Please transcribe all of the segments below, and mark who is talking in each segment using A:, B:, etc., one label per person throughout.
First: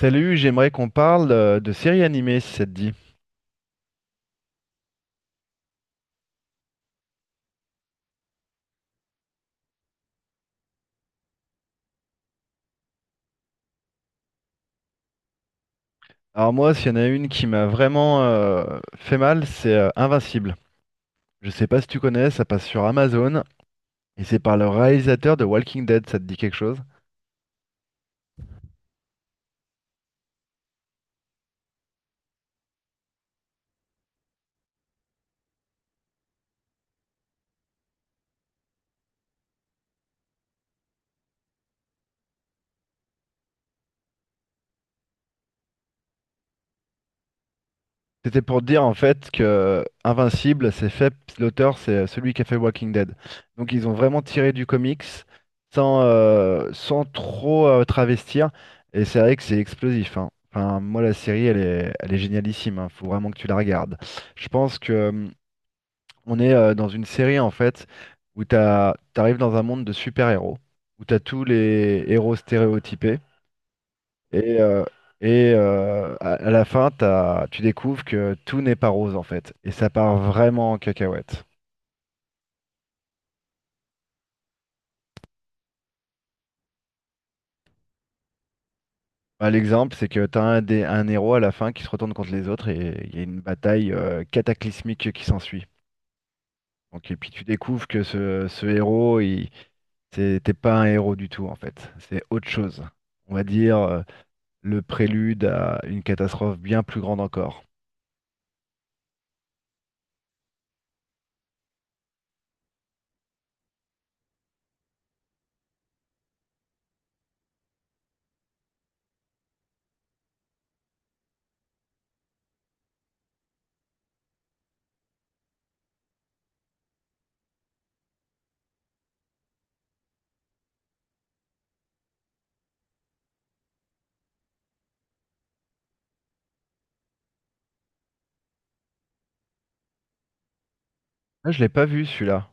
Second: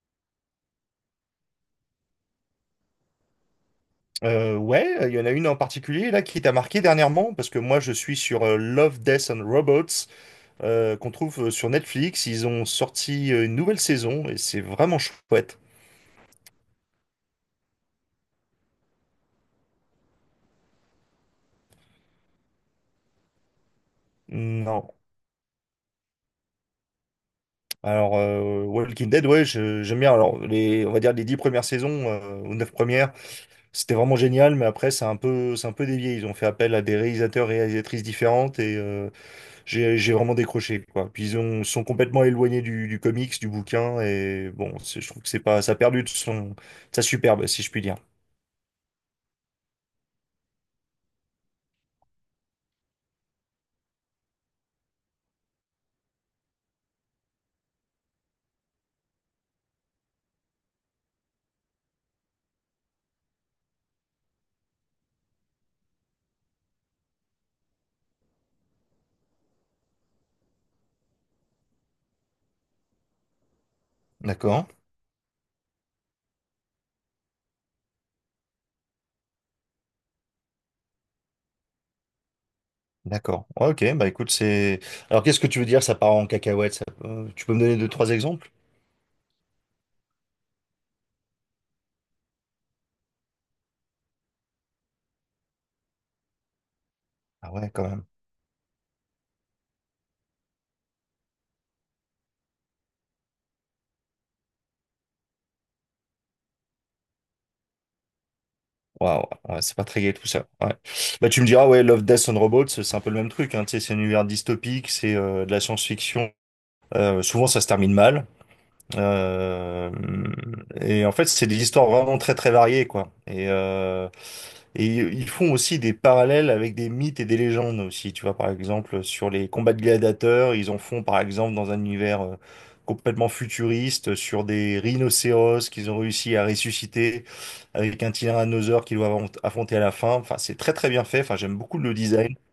A: Salut, j'aimerais qu'on parle de séries animées si ça te dit.
B: Ouais, il y en a une en particulier là qui t'a marqué dernièrement parce que moi je suis sur Love, Death and Robots qu'on trouve sur Netflix. Ils ont sorti une nouvelle saison et c'est vraiment chouette.
A: Alors moi, s'il y en a une qui m'a vraiment fait mal, c'est Invincible. Je sais pas si tu connais, ça passe sur Amazon et c'est par le
B: Non.
A: réalisateur de Walking Dead, ça te dit quelque chose?
B: Alors Walking Dead, ouais, j'aime bien. Alors on va dire les 10 premières saisons ou neuf premières, c'était vraiment génial, mais après c'est un peu dévié. Ils ont fait appel à des réalisateurs, réalisatrices différentes et j'ai vraiment décroché, quoi. Puis ils sont complètement éloignés du comics, du bouquin, et bon, je trouve que c'est pas, ça a perdu de sa superbe, si je puis dire.
A: C'était pour dire en fait que Invincible, c'est fait, l'auteur, c'est celui qui a fait Walking Dead. Donc ils ont vraiment tiré du comics sans trop travestir. Et c'est vrai que c'est explosif, hein. Enfin, moi, la série, elle est génialissime, hein. Faut vraiment que tu la regardes. Je pense que on est dans une série en fait où t'as, t'arrives dans un monde de super-héros, où t'as tous les héros stéréotypés. Et,
B: D'accord,
A: euh, et à la fin, tu découvres que tout n'est pas rose en fait. Et ça part vraiment en cacahuète.
B: d'accord. Ouais, ok, bah écoute, c'est. Alors qu'est-ce que tu veux dire, ça part en cacahuète, tu peux me donner deux, trois exemples?
A: Bah, l'exemple, c'est que tu as un héros à la fin qui se retourne contre les autres, et il y a une bataille cataclysmique qui s'ensuit. Donc, et puis tu
B: Ah ouais, quand
A: découvres que
B: même.
A: ce héros, il, c'était pas un héros du tout en fait. C'est autre chose. On va dire le prélude à une catastrophe bien plus grande encore.
B: Waouh, ouais, c'est pas très gai tout ça. Ouais. Bah tu me diras, ouais, Love, Death and Robots, c'est un peu le même truc, hein, tu sais, c'est un univers dystopique, c'est de la science-fiction. Souvent ça se termine mal. Euh, et en fait, c'est des histoires vraiment très très variées, quoi. Et ils font aussi des parallèles avec des mythes et des légendes aussi. Tu vois, par exemple, sur les combats de gladiateurs, ils en font par exemple dans un univers complètement futuriste, sur des rhinocéros qu'ils ont réussi à ressusciter avec un tyrannosaure qu'ils doivent affronter à la fin. Enfin, c'est très très bien fait. Enfin,
A: Ah,
B: j'aime
A: je l'ai
B: beaucoup
A: pas
B: le
A: vu
B: design.
A: celui-là.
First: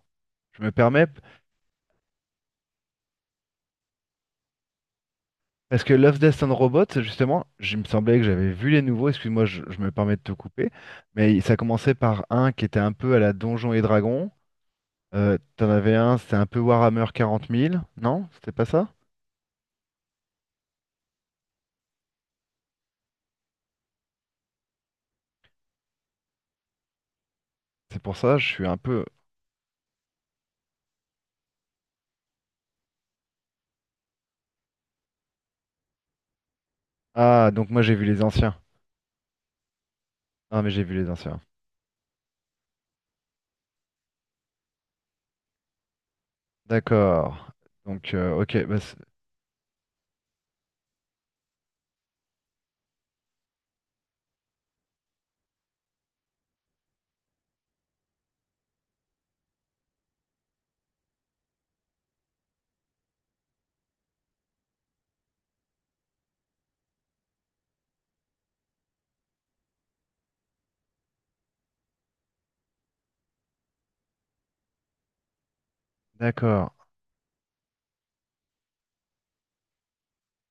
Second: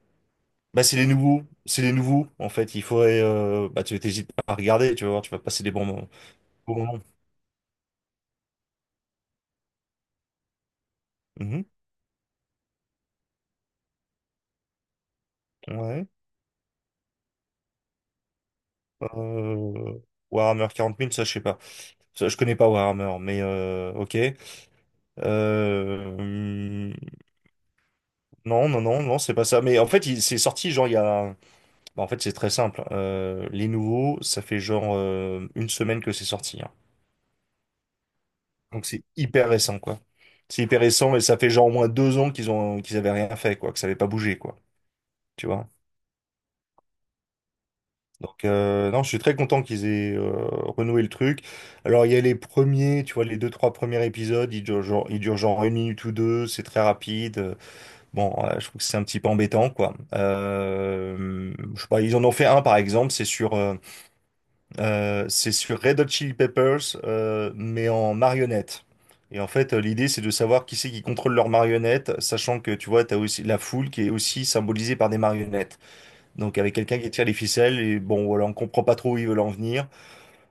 A: Je me
B: Bah,
A: permets,
B: c'est les nouveaux en fait. Il faudrait, bah, tu t'hésites pas à regarder, tu vas voir, tu vas passer des
A: parce
B: bons
A: que
B: moments.
A: Love, Death and
B: Bons moments.
A: Robots, justement, il me semblait que j'avais vu les nouveaux, excuse-moi, je me permets de te couper, mais ça
B: Mhm.
A: commençait par un qui était un peu à la Donjons et Dragons. T'en avais
B: Ouais.
A: un, c'était un peu Warhammer 40 000, non? C'était pas ça?
B: Euh, Warhammer 40 000, ça, je sais pas. Ça, je connais pas Warhammer, mais ok. Euh, hum,
A: C'est pour ça, je suis
B: non,
A: un
B: non,
A: peu...
B: non, non, c'est pas ça. Mais en fait, c'est sorti, genre, il y a... bah, en fait, c'est très simple. Les nouveaux, ça fait genre une semaine que c'est sorti. Hein.
A: Ah, donc moi j'ai vu les anciens.
B: Donc, c'est hyper récent, quoi.
A: Ah,
B: C'est
A: mais
B: hyper
A: j'ai vu les
B: récent et ça
A: anciens.
B: fait genre au moins 2 ans qu'ils avaient rien fait, quoi, que ça avait pas bougé, quoi. Tu vois?
A: D'accord. Donc,
B: Donc
A: ok, bah, c'est-
B: non, je suis très content qu'ils aient renoué le truc. Alors il y a les premiers, tu vois, les deux, trois premiers épisodes, ils durent genre une minute ou deux, c'est très rapide. Bon, je trouve que c'est un petit peu embêtant, quoi. Je sais pas, ils en ont fait un par exemple, c'est sur Red Hot Chili Peppers, mais en marionnette. Et en fait, l'idée, c'est de savoir qui c'est qui contrôle leurs marionnettes, sachant que, tu vois, t'as aussi la foule qui est aussi symbolisée par des marionnettes. Donc
A: d'accord.
B: avec quelqu'un qui tire les ficelles, et bon voilà, on comprend pas trop où ils veulent en venir.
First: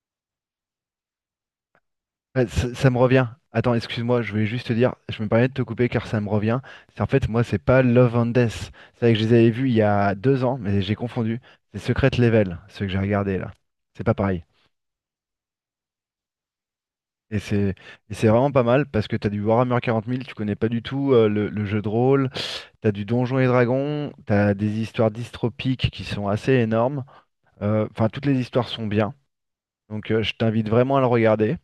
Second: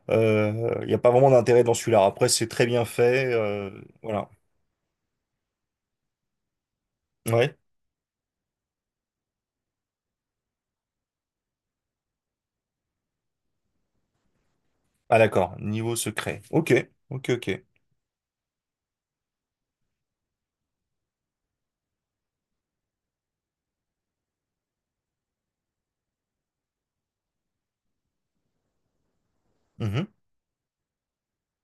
B: Il n'y a pas vraiment d'intérêt dans celui-là. Après,
A: Ouais,
B: c'est très
A: ça,
B: bien
A: ça me
B: fait.
A: revient. Attends, excuse-moi,
B: Voilà.
A: je voulais juste te dire, je me permets de te couper car ça me revient. C'est en fait, moi,
B: Ouais.
A: c'est pas Love and Death. C'est vrai que je les avais vus il y a 2 ans, mais j'ai confondu. C'est Secret Level, ceux que j'ai regardé là. C'est pas pareil.
B: Ah d'accord, niveau secret. Ok, ok,
A: Et
B: ok.
A: c'est et c'est vraiment pas mal parce que t'as du Warhammer 40 000, tu connais pas du tout le jeu de rôle, t'as du Donjons et Dragons, t'as des histoires dystopiques qui sont assez énormes. Enfin, toutes les histoires sont bien.
B: Mhm,
A: Donc, je t'invite vraiment à le regarder.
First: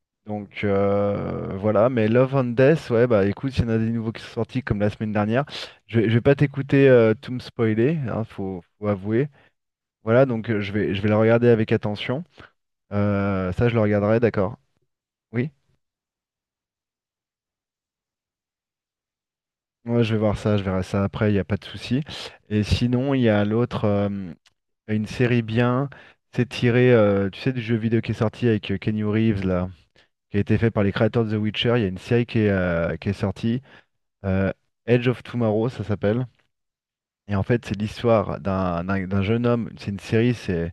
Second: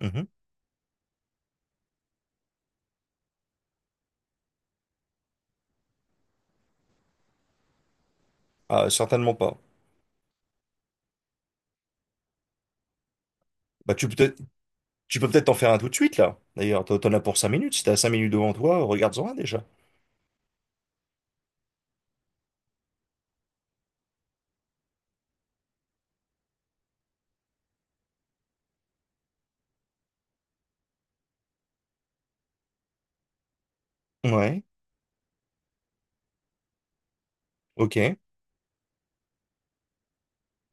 B: mhm.
A: Donc, voilà, mais Love and Death, ouais, bah écoute, il y en a des nouveaux qui sont sortis comme la semaine dernière. Je vais pas t'écouter tout me spoiler, hein, faut
B: Ah,
A: avouer.
B: certainement pas.
A: Voilà, donc je vais le regarder avec attention. Ça, je le
B: Bah
A: regarderai, d'accord.
B: tu peux peut-être
A: Oui,
B: en faire un tout de suite là. D'ailleurs, t'en as pour 5 minutes. Si t'as 5 minutes devant toi, regarde-en un déjà.
A: moi je vais voir ça, je verrai ça après, il n'y a pas de souci. Et sinon, il y a l'autre, une série bien, c'est tiré, tu sais, du jeu vidéo qui est sorti avec Keanu Reeves, là, qui a été fait par les créateurs de The Witcher. Il y a une série qui est, qui est sortie, euh,
B: Ouais,
A: Edge of Tomorrow, ça s'appelle. Et en fait, c'est
B: ok.
A: l'histoire d'un jeune homme. C'est une série, c'est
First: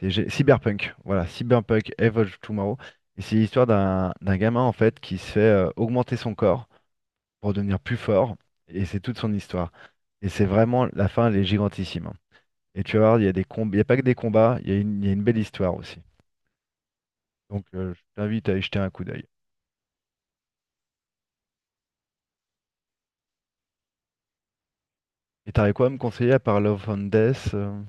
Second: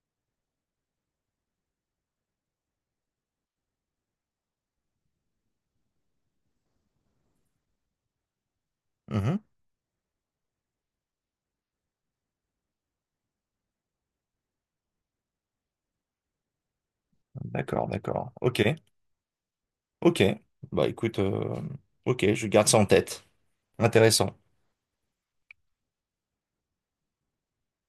A: c'est gé- Cyberpunk. Voilà, Cyberpunk Evolve Tomorrow. Et c'est l'histoire d'un gamin en fait qui se fait augmenter son corps pour devenir plus fort. Et c'est toute son
B: Mhm.
A: histoire. Et c'est vraiment la fin, elle est gigantissime, hein. Et tu vas voir, il y a des combats, il y a pas que des combats, il y a une belle histoire aussi. Donc,
B: D'accord,
A: je
B: d'accord.
A: t'invite à y
B: Ok,
A: jeter un coup d'œil.
B: ok. Bah écoute, ok, je garde ça en tête. Intéressant.
A: Et t'aurais quoi à me conseiller à part Love and Death?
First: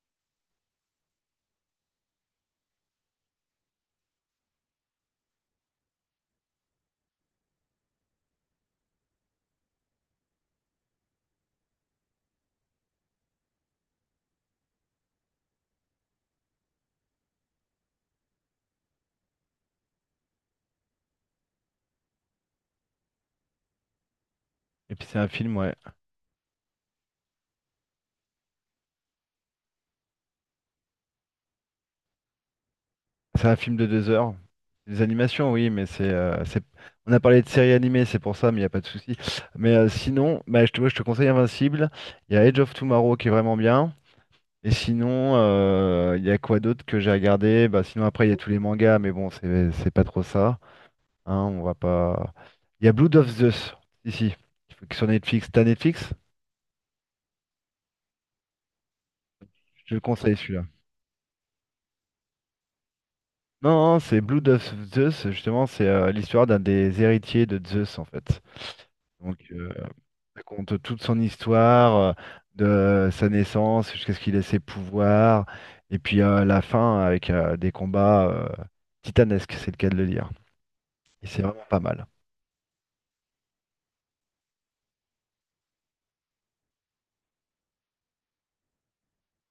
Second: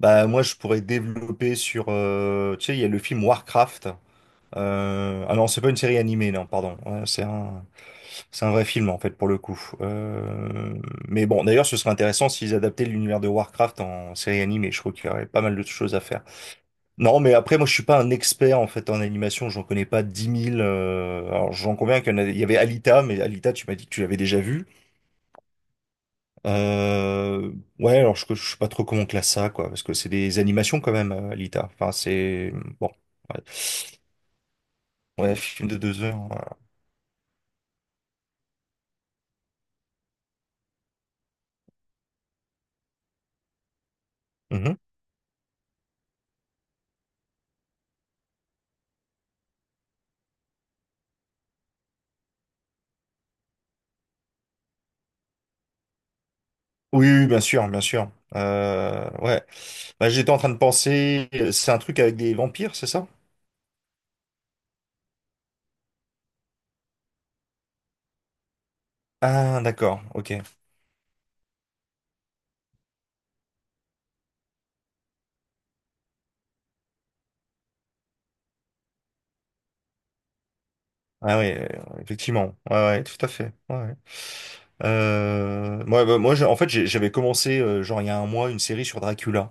B: Bah moi je pourrais développer sur tu sais il y a le film Warcraft. Ah non c'est pas une série animée, non, pardon. Ouais, c'est un vrai film en fait pour le coup. Mais bon d'ailleurs ce serait intéressant s'ils adaptaient l'univers de Warcraft en série animée. Je crois qu'il y aurait pas mal de choses à faire. Non mais après moi je suis pas un expert en fait en animation. J'en connais pas 10 000 alors j'en conviens qu'il y avait Alita mais Alita tu m'as dit que tu l'avais déjà vu.
A: Et puis c'est un film, ouais.
B: Euh, ouais, alors je sais pas trop comment on classe ça, quoi, parce que c'est des animations quand même, Alita. Enfin, c'est bon. Ouais.
A: C'est un film de 2 heures. Des
B: Ouais,
A: animations,
B: film
A: oui,
B: de
A: mais
B: deux heures. Voilà.
A: c'est- On a parlé de séries animées, c'est pour ça, mais il n'y a pas de souci. Mais sinon, bah, je te, ouais, je te conseille Invincible. Il y a Edge of Tomorrow qui est vraiment bien. Et
B: Mhm.
A: sinon, il y a quoi d'autre que j'ai regardé? Bah, sinon, après, il y a tous les mangas, mais bon, c'est pas trop ça. Hein, on va pas. Il y a Blood of Zeus, ici, sur Netflix. T'as Netflix?
B: Oui, oui, bien sûr, bien sûr. Ouais.
A: Je te le
B: Bah, j'étais
A: conseille
B: en train de
A: celui-là.
B: penser, c'est un truc avec des vampires, c'est ça?
A: Non, non, c'est Blood of Zeus, justement, c'est l'histoire d'un des héritiers de Zeus, en fait. Donc,
B: Ah,
A: euh,
B: d'accord, ok.
A: Ça compte toute son histoire, de sa naissance jusqu'à ce qu'il ait ses pouvoirs, et puis la fin avec des combats titanesques, c'est le cas de le dire. Et
B: Ah
A: c'est
B: oui,
A: vraiment pas mal.
B: effectivement. Ouais, ouais, tout à fait. Ouais. Ouais. Ouais, bah, moi, j'avais commencé, genre, il y a un mois, une série sur Dracula.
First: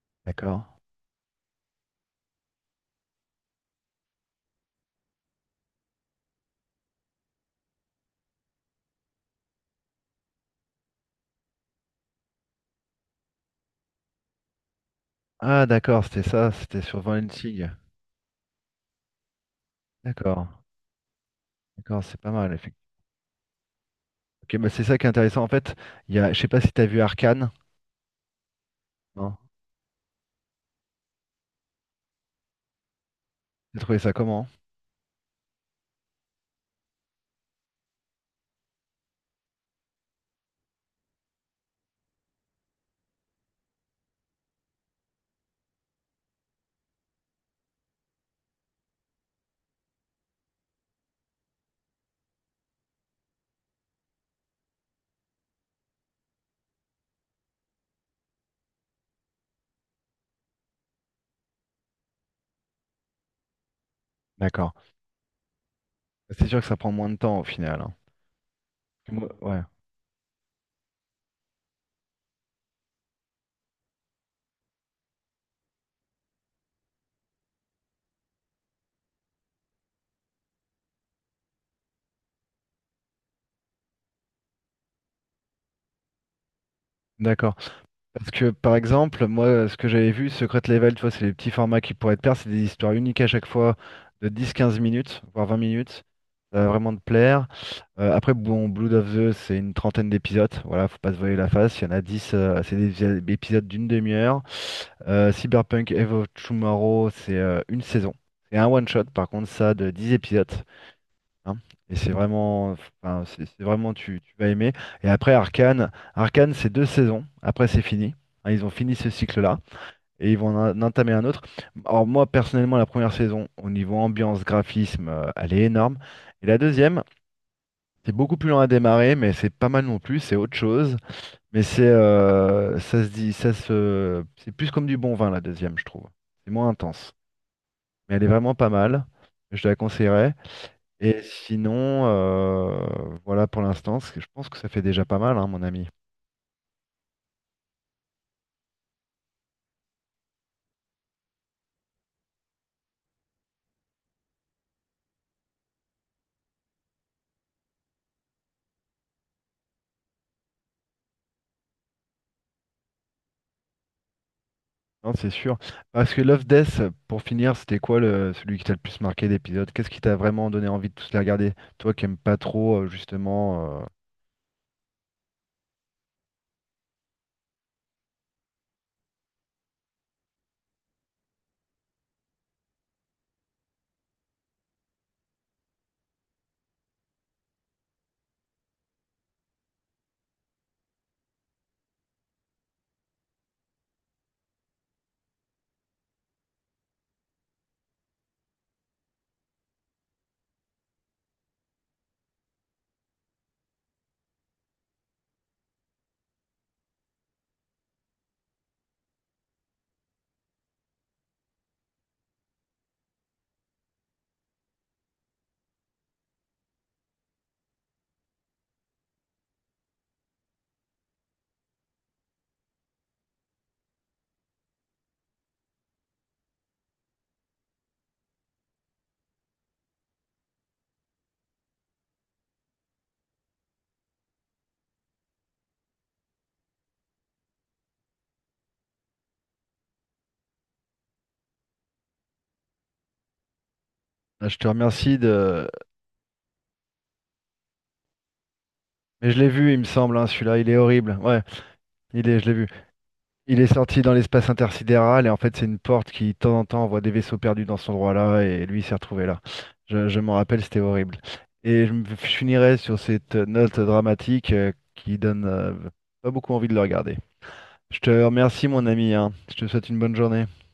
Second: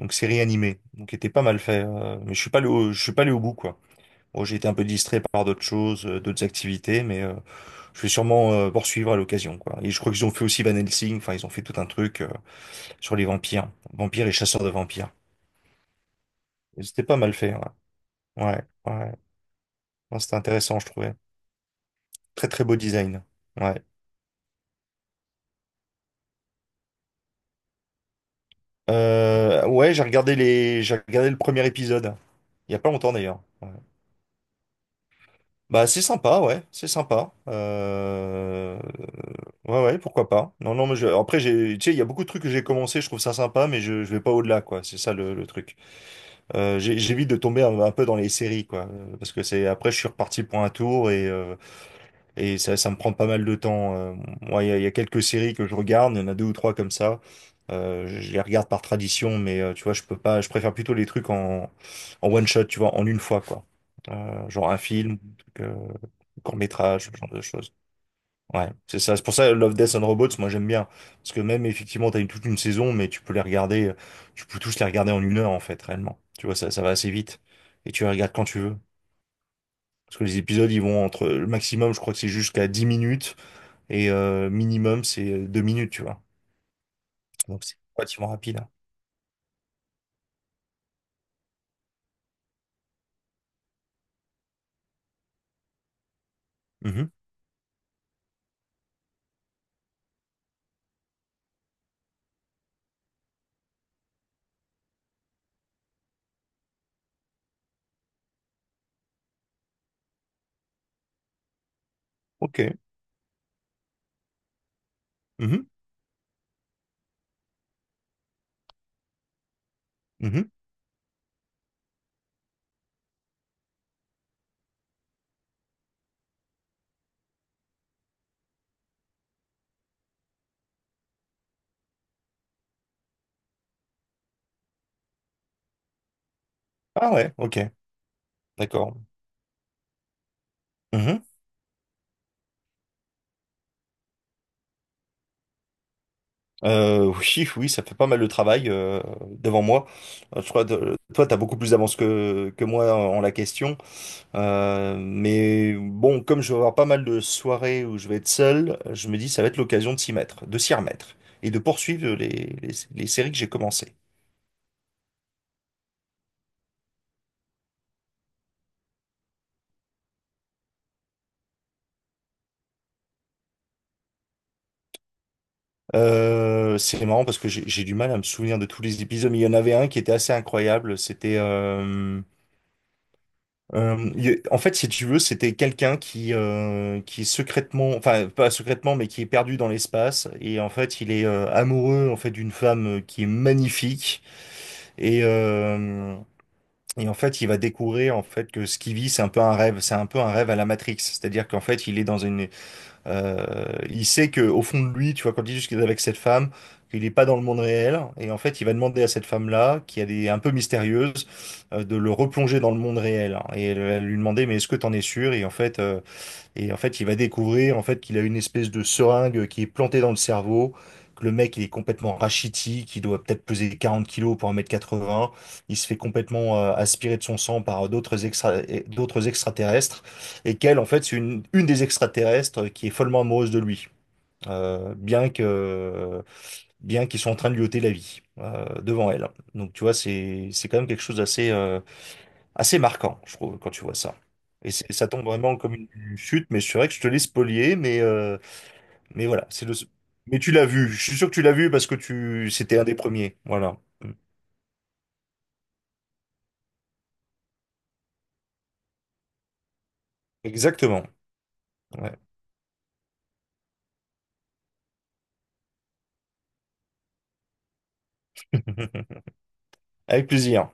B: Donc série
A: D'accord?
B: animée, donc qui était pas mal fait. Mais je suis pas allé je suis pas allé au bout quoi. Bon, j'ai été un peu distrait par d'autres choses, d'autres activités, mais je vais sûrement poursuivre à l'occasion quoi. Et je crois qu'ils ont fait aussi Van Helsing. Enfin, ils ont fait tout un truc sur les vampires, vampires et chasseurs de vampires.
A: Ah, d'accord, c'était ça, c'était
B: Et
A: sur
B: c'était pas mal fait. Ouais,
A: Sig.
B: ouais, ouais. Non, c'était
A: D'accord,
B: intéressant, je trouvais.
A: d'accord, c'est pas
B: Très
A: mal,
B: très beau
A: effectivement.
B: design. Ouais,
A: Ok, bah c'est ça qui est intéressant. En fait, il y a, je sais pas si t'as vu Arcane, non?
B: ouais, j'ai regardé j'ai regardé le premier épisode. Il y a pas longtemps d'ailleurs. Ouais.
A: T'as trouvé ça comment?
B: Bah, c'est sympa. Ouais, ouais, pourquoi pas. Non, non, mais je... après, j'ai, tu sais, il y a beaucoup de trucs que j'ai commencé, je trouve ça sympa, mais je vais pas au-delà, quoi. C'est ça le truc. J'évite de tomber un peu dans les séries, quoi, parce que c'est après, je suis reparti pour un tour et ça me prend pas mal de temps. Moi, il il y a quelques séries que je regarde, il y en a deux ou trois comme ça. Je les regarde par tradition, mais tu vois, je peux pas, je préfère plutôt les trucs en one shot, tu vois, en une fois, quoi. Genre
A: D'accord.
B: un film, un truc,
A: C'est sûr que ça prend
B: court-métrage,
A: moins de
B: ce genre
A: temps
B: de
A: au
B: choses.
A: final, hein.
B: Ouais, c'est ça. C'est pour ça
A: Ouais.
B: Love, Death and Robots, moi j'aime bien. Parce que même effectivement, t'as toute une saison, mais tu peux les regarder, tu peux tous les regarder en une heure en fait, réellement. Tu vois, ça va assez vite. Et tu les regardes quand tu veux. Parce que les épisodes, ils vont le maximum, je crois que c'est jusqu'à 10 minutes. Et minimum, c'est 2 minutes, tu vois.
A: D'accord.
B: Donc c'est relativement
A: Parce que
B: rapide.
A: par exemple, moi, ce que j'avais vu, Secret Level, tu vois, c'est les petits formats qui pourraient te plaire, c'est des histoires uniques à chaque fois de 10-15 minutes, voire 20 minutes. Ça va vraiment te
B: Mhm.
A: plaire. Après, bon, Blood of the, c'est une trentaine d'épisodes. Voilà, faut pas se voiler la face. Il y en a 10, c'est des des épisodes d'une demi-heure. Cyberpunk Evo Tomorrow, c'est une saison. C'est un one-shot, par contre, ça, de 10 épisodes, hein. Et c'est
B: Ok.
A: vraiment, enfin, c'est vraiment, tu vas aimer. Et après,
B: Mhm.
A: Arcane, c'est deux saisons. Après, c'est fini. Hein, ils ont fini ce cycle-là et ils vont
B: Mhm.
A: en entamer un autre. Alors, moi, personnellement, la première saison, au niveau ambiance, graphisme, elle est énorme. Et la deuxième, c'est beaucoup plus lent à démarrer, mais c'est pas mal non plus. C'est autre chose. Mais c'est, ça se dit, ça se, c'est plus comme du bon vin, la deuxième, je trouve. C'est moins
B: Ah
A: intense.
B: ouais, ok.
A: Mais elle est vraiment pas
B: D'accord.
A: mal. Je te la conseillerais. Et
B: Mhm.
A: sinon, voilà pour l'instant, je pense que ça fait déjà pas mal, hein, mon ami.
B: Oui, oui, ça fait pas mal de travail devant moi. Je crois que toi, t'as beaucoup plus d'avance que moi en la question. Mais bon, comme je vais avoir pas mal de soirées où je vais être seul, je me dis ça va être l'occasion de s'y mettre, de s'y remettre et de poursuivre les séries que j'ai commencées.
A: Non, c'est sûr. Parce que Love Death, pour finir, c'était quoi celui qui t'a le plus marqué d'épisode? Qu'est-ce qui t'a vraiment donné envie de tous les regarder? Toi qui aimes pas trop, justement.
B: C'est marrant parce que j'ai du mal à me souvenir de tous les épisodes, mais il y en avait un qui était assez incroyable. En fait, si tu veux, c'était quelqu'un qui est secrètement, enfin pas secrètement, mais qui est perdu dans l'espace et en fait, il est amoureux en fait d'une femme qui est magnifique et et en fait, il va découvrir en fait que ce qu'il vit, c'est un peu un rêve, c'est un peu un rêve à la Matrix. C'est-à-dire qu'en fait, il est il sait que au fond de lui, tu vois, quand il dit juste qu'il est avec cette femme, qu'il n'est pas dans le monde réel, et en fait, il va demander à cette femme-là, qui elle est un peu mystérieuse, de le replonger dans le monde réel, hein. Et elle va lui demander, mais est-ce que t'en es sûr? Et en fait, il va découvrir en fait qu'il a une espèce de seringue qui est plantée dans le cerveau, que le mec il est complètement rachitique, il doit peut-être peser 40 kilos pour 1,80 m, il se fait complètement aspirer de son sang par d'autres extraterrestres, et qu'elle en fait c'est une des extraterrestres qui est follement amoureuse de lui, euh, bien que bien qu'ils sont en train de lui ôter la vie devant elle. Donc tu vois, c'est quand même quelque chose d'assez assez marquant, je trouve, quand tu vois ça.
A: Ah, je te
B: Et ça
A: remercie
B: tombe vraiment
A: de.
B: comme une chute, mais c'est vrai que je te l'ai spolié, mais
A: Mais je
B: voilà,
A: l'ai
B: c'est le...
A: vu, il me semble, hein,
B: Mais tu
A: celui-là,
B: l'as
A: il est
B: vu, je suis
A: horrible.
B: sûr que
A: Ouais,
B: tu l'as vu parce que
A: je
B: tu
A: l'ai vu.
B: c'était un des premiers,
A: Il est
B: voilà.
A: sorti dans l'espace intersidéral et en fait c'est une porte qui de temps en temps envoie des vaisseaux perdus dans cet endroit-là et lui il s'est retrouvé là. Je m'en rappelle, c'était
B: Exactement.
A: horrible. Et je
B: Ouais.
A: finirai sur cette note dramatique qui donne pas beaucoup envie de le regarder. Je te remercie mon ami, hein. Je te souhaite une bonne
B: Avec
A: journée.
B: plaisir.